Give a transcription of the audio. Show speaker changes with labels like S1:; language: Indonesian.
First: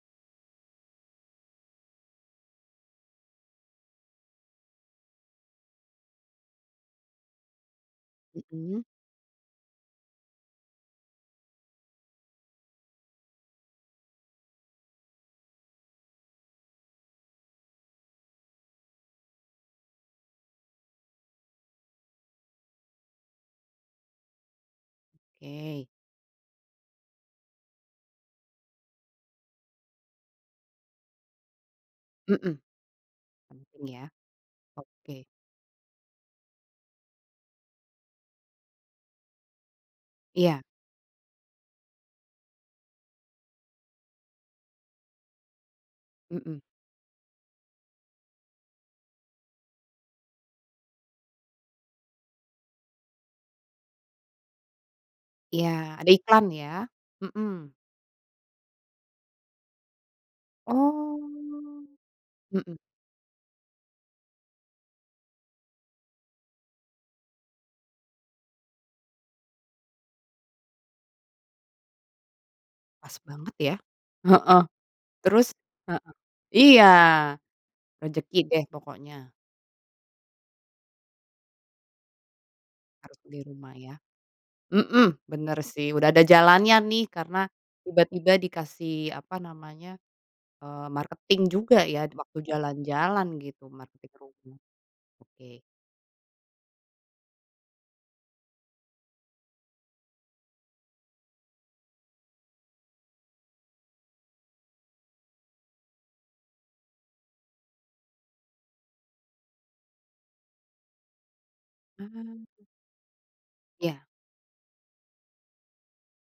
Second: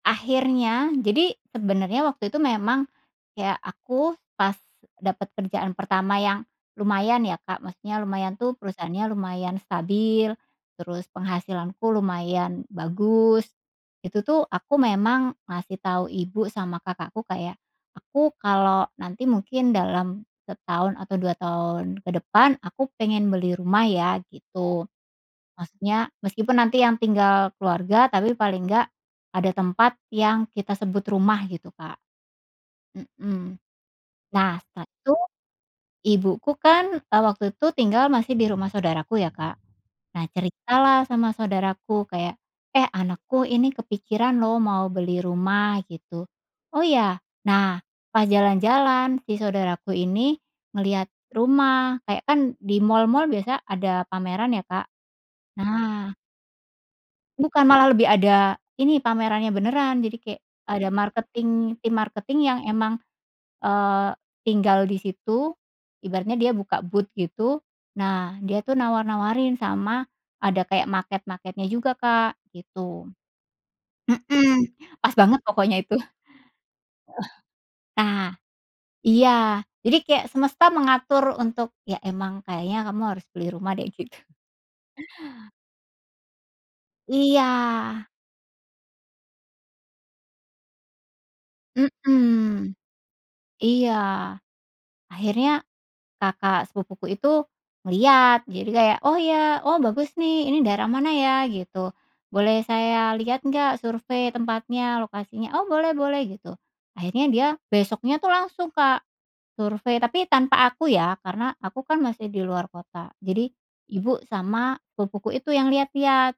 S1: Akhirnya, jadi sebenarnya waktu itu memang, ya aku pas dapat kerjaan pertama yang lumayan ya, Kak. Maksudnya lumayan tuh
S2: Mhm.
S1: perusahaannya lumayan stabil, terus penghasilanku lumayan bagus. Itu tuh aku memang ngasih tahu ibu sama kakakku kayak, "Aku kalau nanti mungkin dalam setahun atau 2 tahun ke depan aku pengen beli rumah ya." Gitu.
S2: Oke.
S1: Maksudnya meskipun nanti yang tinggal keluarga tapi paling nggak ada tempat yang kita sebut rumah gitu, Kak.
S2: Mhm.
S1: Mhm.
S2: Penting ya.
S1: Nah setelah itu,
S2: Oke.
S1: ibuku kan, eee, waktu itu tinggal masih di rumah saudaraku ya, Kak. Nah
S2: Iya.
S1: cerita lah sama saudaraku kayak, "Eh, anakku ini kepikiran lo mau beli rumah." Gitu.
S2: Mhm.
S1: "Oh, ya?" Nah, pas jalan-jalan si saudaraku ini ngelihat rumah kayak kan di mall-mall biasa ada pameran ya, Kak.
S2: Ya, ada
S1: Nah
S2: iklan ya.
S1: Bukan,
S2: Mhm.
S1: malah lebih ada, ini pamerannya beneran jadi kayak ada marketing
S2: Oh,
S1: tim marketing yang
S2: mhm.
S1: emang, eee, tinggal di situ ibaratnya dia buka booth gitu. Nah dia tuh nawar-nawarin sama ada kayak maket-maketnya juga, Kak, gitu.
S2: Pas banget ya. Heeh,
S1: Mhm, pas banget
S2: terus
S1: pokoknya itu.
S2: heeh, iya,
S1: Eh, nah,
S2: rezeki deh pokoknya.
S1: iya. Jadi kayak semesta mengatur untuk ya emang kayaknya kamu
S2: Harus
S1: harus
S2: beli
S1: beli rumah
S2: rumah
S1: deh
S2: ya.
S1: gitu.
S2: Mhm, benar sih udah ada jalannya nih karena
S1: Iya.
S2: tiba-tiba dikasih apa namanya, eee, marketing juga ya waktu
S1: Mhm,
S2: jalan-jalan gitu,
S1: iya.
S2: marketing rumah. Oke.
S1: Akhirnya kakak sepupuku itu ngelihat, jadi kayak, "Oh, ya, oh, bagus nih ini daerah mana ya?" Gitu, "Boleh saya lihat nggak survei, tempatnya, lokasinya?" "Oh, boleh-boleh." Gitu. Akhirnya dia besoknya tuh langsung, Kak, survei. Tapi tanpa aku ya, karena aku kan masih di
S2: Mmm.
S1: luar kota, jadi
S2: Ya.
S1: ibu sama sepupuku itu yang lihat-lihat.